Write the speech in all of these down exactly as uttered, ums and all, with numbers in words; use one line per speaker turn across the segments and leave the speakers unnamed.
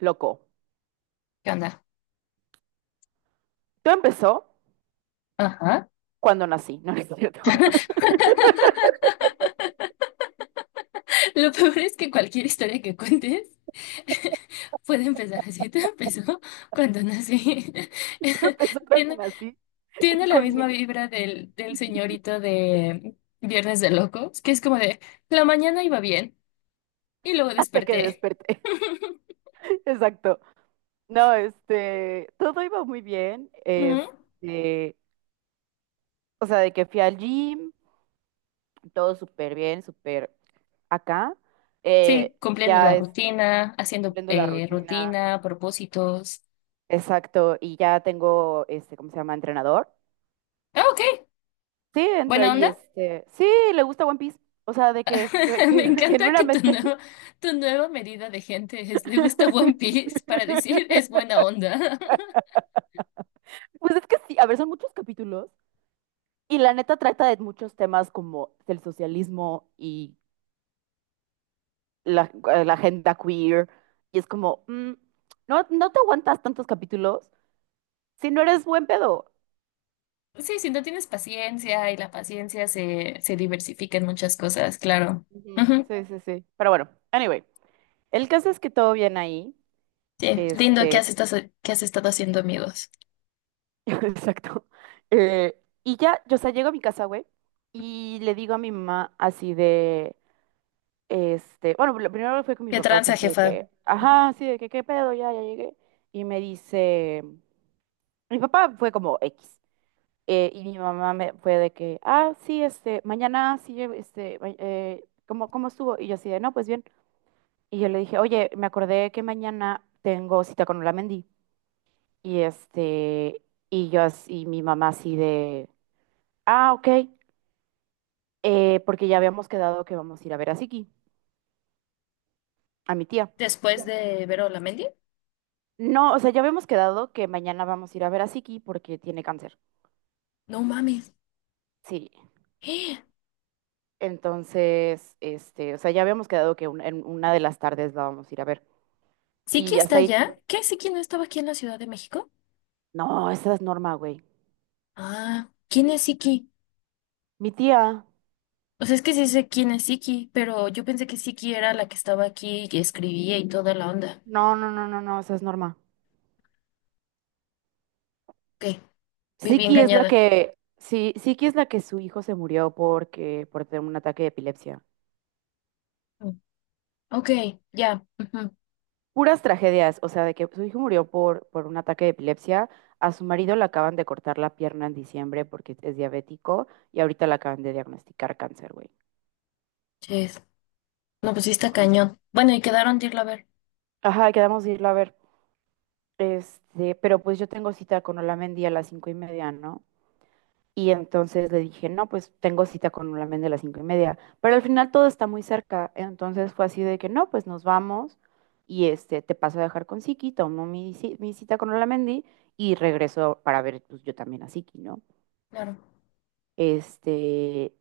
Loco,
¿Qué onda?
todo empezó
Ajá.
cuando nací, no, no es cierto.
Lo peor es que cualquier historia que cuentes puede empezar así. Todo empezó cuando nací.
Todo empezó cuando
Tiene,
nací,
tiene la
con mi-
misma vibra del, del señorito de Viernes de Locos, que es como de la mañana iba bien y luego
hasta que
desperté.
desperté. Exacto. No, este, todo iba muy bien.
Ujú.
Este, o sea, de que fui al gym, todo súper bien, súper acá. Eh,
Sí, cumpliendo la
ya es
rutina, haciendo
cumpliendo la
eh,
rutina.
rutina, propósitos.
Exacto. Y ya tengo, este, ¿cómo se llama? Entrenador.
Ah, ok.
Sí,
Buena
entonces y
onda.
este, sí, le gusta One Piece. O sea, de que jue-
Me
se-
encanta que tu
genuinamente.
nueva, tu nueva medida de gente es le gusta One Piece para decir es buena onda.
Pues es que sí, a ver, son muchos capítulos y la neta trata de muchos temas como del socialismo y la, eh, la agenda queer y es como, mm, no, no te aguantas tantos capítulos si no eres buen pedo.
Sí, si no tienes paciencia y la paciencia se, se diversifica en muchas cosas, claro.
Ujú.
Ujú.
Sí, sí, sí. Pero bueno, anyway, el caso es que todo bien ahí.
Sí, lindo que has
Este,
estado, que has estado haciendo amigos.
exacto. Eh, y ya, yo, o sea, llego a mi casa, güey, y le digo a mi mamá así de... Este, bueno, lo primero fue con mi
¿Qué
papá, fue
tranza,
así de
jefa?
que,
Ujú.
ajá, así de que, ¿qué pedo? Ya, ya llegué. Y me dice, mi papá fue como X. Eh, y mi mamá me fue de que, ah, sí, este, mañana sí, eh, este, ma- eh, ¿cómo, cómo estuvo? Y yo así de, no, pues bien. Y yo le dije, oye, me acordé que mañana tengo cita con Olamendi. Y este, y yo así, y mi mamá así de, ah, ok, eh, porque ya habíamos quedado que vamos a ir a ver a Siki, a mi tía.
Después de ver a Olamendi.
No, o sea, ya habíamos quedado que mañana vamos a ir a ver a Siki porque tiene cáncer.
¡No mames!
Sí.
¡Eh!
Entonces, este, o sea, ya habíamos quedado que un- en una de las tardes la vamos a ir a ver.
¿Siki
Y
está
hasta ahí.
allá? ¿Qué? ¿Siki no estaba aquí en la Ciudad de México?
No, esa es Norma, güey.
Ah, ¿quién es Siki?
Mi tía.
O sea, es que sí sé quién es Siki, pero yo pensé que Siki era la que estaba aquí y escribía y toda la onda.
No, no, no, no, no, esa es Norma.
Ok, viví
Siki es la
engañada.
que... Sí, Siki es la que su hijo se murió porque, por tener un ataque de epilepsia.
Mm, ok, ya. Ujú.
Puras tragedias, o sea, de que su hijo murió por, por un ataque de epilepsia, a su marido le acaban de cortar la pierna en diciembre porque es diabético y ahorita le acaban de diagnosticar cáncer, güey.
Ches. No, pues sí
Es
está
como,
cañón. Bueno, ¿y quedaron de irla a ver?
ajá, quedamos de irlo a ver. Este, pero pues yo tengo cita con Olamendi a las cinco y media, ¿no? Y entonces le dije, no, pues tengo cita con la men de las cinco y media. Pero al final todo está muy cerca. Entonces fue así de que no, pues nos vamos y este, te paso a dejar con Siki, tomo mi, ci- mi cita con Olamendi y regreso para ver pues, yo también a Siki, ¿no?
Claro.
Este,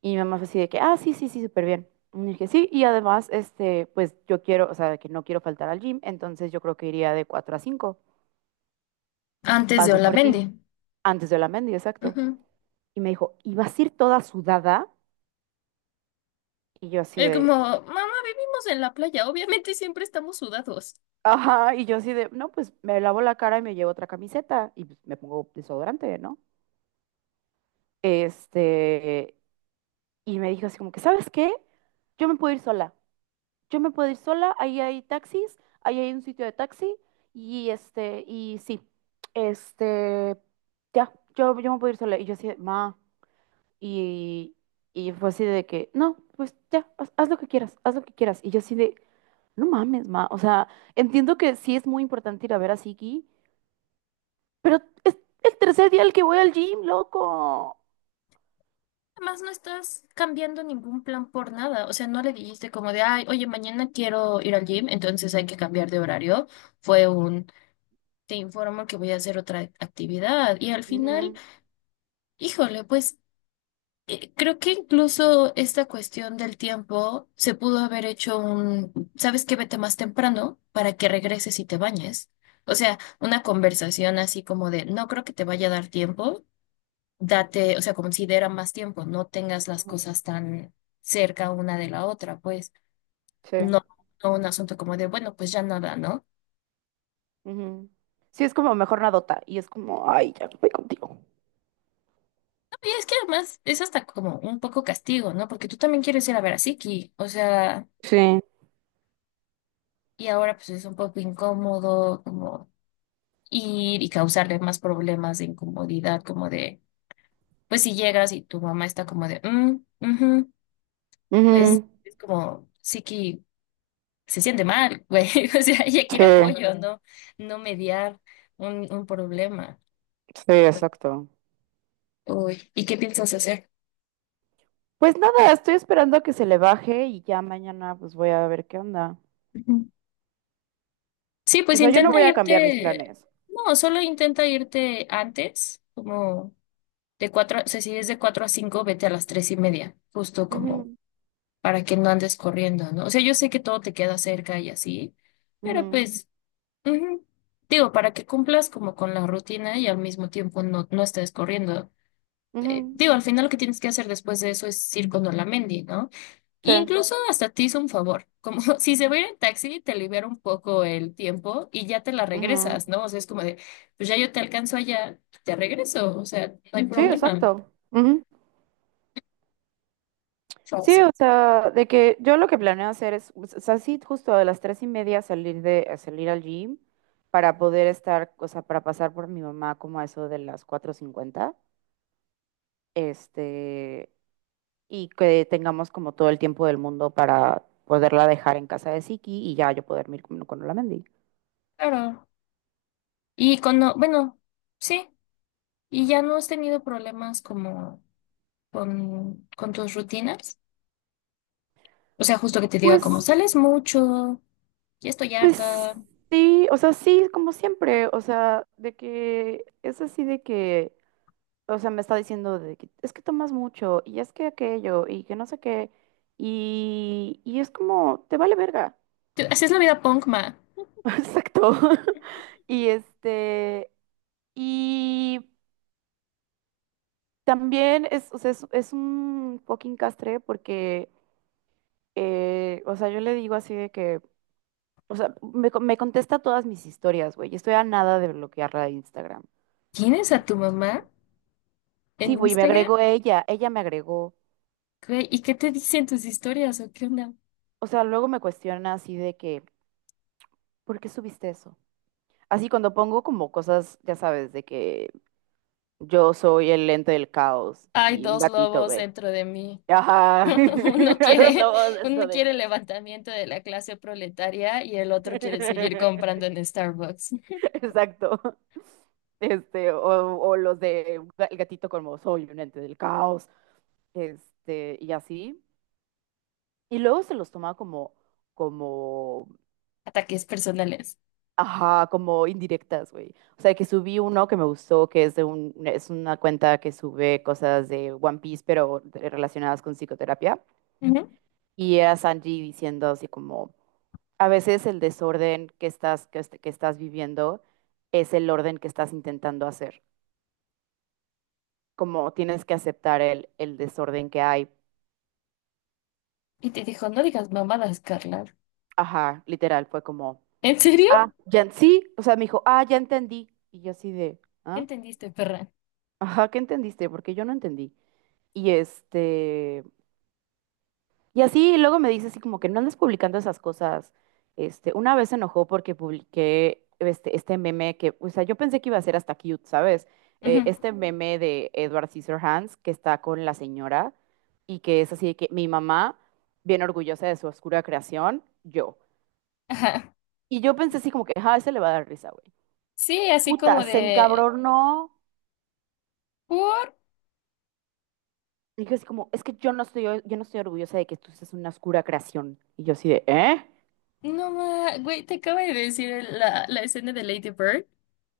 y mi mamá fue así de que, ah, sí, sí, sí, súper bien. Y dije, sí, y además, este, pues yo quiero, o sea, que no quiero faltar al gym, entonces yo creo que iría de cuatro a cinco.
Antes de
Paso por ti
Olamendi.
antes de Olamendi, exacto.
Ujú.
Y me dijo, ¿y vas a ir toda sudada? Y yo así
Es como,
de...
mamá, vivimos en la playa. Obviamente siempre estamos sudados.
ajá, y yo así de, no, pues me lavo la cara y me llevo otra camiseta y pues, me pongo desodorante, ¿no? Este, y me dijo así como que, ¿sabes qué? Yo me puedo ir sola. Yo me puedo ir sola, ahí hay taxis, ahí hay un sitio de taxi y este, y sí, este, ya, yo, yo me puedo ir sola. Y yo así de, ma, y, y fue así de que, no, pues ya, haz, haz lo que quieras, haz lo que quieras. Y yo así de, no mames, ma, o sea, entiendo que sí es muy importante ir a ver a Siki, pero es el tercer día el que voy al gym, loco.
Además, no estás cambiando ningún plan por nada. O sea, no le dijiste como de, ay, oye, mañana quiero ir al gym, entonces hay que cambiar de horario. Fue un... te informo que voy a hacer otra actividad y al final,
Ujú.
híjole, pues eh, creo que incluso esta cuestión del tiempo se pudo haber hecho un, ¿sabes qué? Vete más temprano para que regreses y te bañes. O sea, una conversación así como de, no creo que te vaya a dar tiempo, date, o sea, considera más tiempo, no tengas las
Ujú.
cosas tan cerca una de la otra, pues
Sí.
no, no un asunto como de, bueno, pues ya nada, ¿no?
Ujú. Sí, es como mejor nadota. Y es como, ay, ya no voy contigo.
Es que además es hasta como un poco castigo, ¿no? Porque tú también quieres ir a ver a Siki, o sea,
Sí.
y ahora pues es un poco incómodo como ir y causarle más problemas de incomodidad, como de, pues si llegas y tu mamá está como de, mm, ujú", mm, pues
Ujú.
es como Siki se siente mal, güey, o sea, ella quiere
Sí,
apoyo, mm. ¿No? No mediar un, un problema.
sí, exacto.
Uy, ¿y qué piensas hacer?
Pues nada, estoy esperando a que se le baje y ya mañana pues voy a ver qué onda.
Ujú. Sí,
O
pues
sea, yo no
intenta
voy a cambiar mis
irte,
planes.
no, solo intenta irte antes, como... De cuatro, o sea, si es de cuatro a cinco, vete a las tres y media, justo como
Ujú,
para que no andes corriendo, ¿no? O sea, yo sé que todo te queda cerca y así, pero
ujú,
pues, ujú, digo, para que cumplas como con la rutina y al mismo tiempo no, no estés corriendo. Eh,
ujú.
digo, al final lo que tienes que hacer después de eso es ir con Olamendi, ¿no? E
Sí.
incluso hasta te hizo un favor, como si se va a ir en taxi, te libera un poco el tiempo y ya te la
Ujú.
regresas, ¿no? O sea, es como de, pues ya yo te alcanzo allá, te regreso, o sea, no hay
Sí,
problema.
exacto. Ujú. Sí, o sea, de que yo lo que planeo hacer es, o sea, sí, justo a las tres y media salir de, a salir al gym para poder estar, o sea, para pasar por mi mamá como a eso de las cuatro cincuenta, este, y que tengamos como todo el tiempo del mundo para poderla dejar en casa de Siki y ya yo poder ir con, con Olamendi.
Claro. Y cuando, bueno, sí, y ya no has tenido problemas como con, con tus rutinas. O sea, justo que te diga como
Pues,
sales mucho, ya estoy harta.
pues sí, o sea, sí, como siempre, o sea, de que es así de que... o sea, me está diciendo de que es que tomas mucho y es que aquello y que no sé qué. Y, y es como, te vale verga.
Te- Haces la vida punk, ma.
Exacto. Y este, y también es, o sea, es, es un fucking castre porque, eh, o sea, yo le digo así de que, o sea, me, co- me contesta todas mis historias, güey. Y estoy a nada de bloquearla de Instagram.
¿Tienes a tu mamá
Este, sí,
en
güey, me
Instagram?
agregó ella, ella me agregó.
Güey, ¿y qué te dicen tus historias o qué onda?
O sea, luego me cuestiona así de que, ¿por qué subiste eso? Así cuando pongo como cosas, ya sabes, de que yo soy el lente del caos
Hay
y un
dos
gatito,
lobos
güey.
dentro de mí.
Ajá,
Uno
los
quiere,
lobos dentro
uno
de
quiere
mí.
el levantamiento de la clase proletaria y el otro quiere seguir comprando en Starbucks.
Exacto. Este, o, o los de un ga- el gatito como soy un ente del caos, este, y así. Y luego se los toma como, como...
Ataques personales.
ajá, como indirectas, güey. O sea, que subí uno que me gustó, que es de un, es una cuenta que sube cosas de One Piece, pero de- relacionadas con psicoterapia. Y era Sanji diciendo así como, a veces el desorden que estás, que, est- que estás viviendo es el orden que estás intentando hacer. Como tienes que aceptar el, el desorden que hay.
Y te dijo, no digas mamadas, Carla.
Ajá, literal, fue como,
¿En
ah,
serio?
ya, sí, o sea, me dijo, ah, ya entendí. Y yo así de,
¿Qué
ah,
entendiste, perra?
ajá, ¿qué entendiste? Porque yo no entendí. Y este, y así luego me dice así como que no andes publicando esas cosas. Este, una vez se enojó porque publiqué este, este meme que, o sea, yo pensé que iba a ser hasta cute, ¿sabes?
Ujú.
Eh, este meme de Edward Scissorhands que está con la señora y que es así de que mi mamá, bien orgullosa de su oscura creación, yo.
Ajá.
Y yo pensé así como que, ah, ese le va a dar risa, güey.
Sí, así
Puta,
como
se
de...
encabronó.
¿Por?
Dije así como, es que yo no estoy, yo no estoy orgullosa de que tú seas una oscura creación. Y yo así de, ¿eh?
No, ma... Güey, te acabo de decir el- la, la escena de Lady Bird,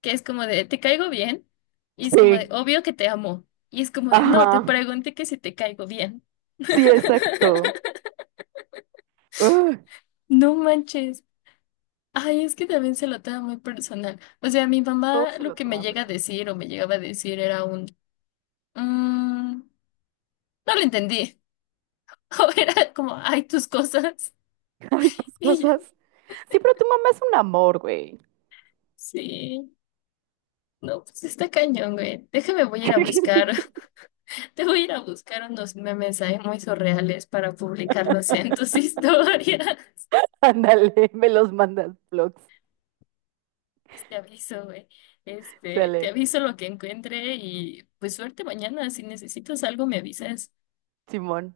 que es como de, te caigo bien. Y es como de,
Sí,
obvio que te amo. Y es como de, no, te
ajá.
pregunté que si te caigo bien.
Sí, exacto. Ugh,
No manches. Ay, es que también se lo toma muy personal. O sea, mi
todo
mamá
se
lo
lo
que me
toma
llega a
personal.
decir o me llegaba a decir era un... "Mm, no lo entendí. O era como, ay, tus cosas.
Ay, tus
Y yo,
cosas. Sí, pero tu mamá es un amor, güey.
sí. No, pues está cañón, güey. Déjame, voy a ir a buscar. Te voy a ir a buscar unos memes ahí muy surreales para publicarlos en tus historias.
Ándale, me los mandas vlogs.
Pues te aviso, güey. Este, te
Sale,
aviso lo que encuentre y pues suerte mañana. Si necesitas algo, me avisas.
simón.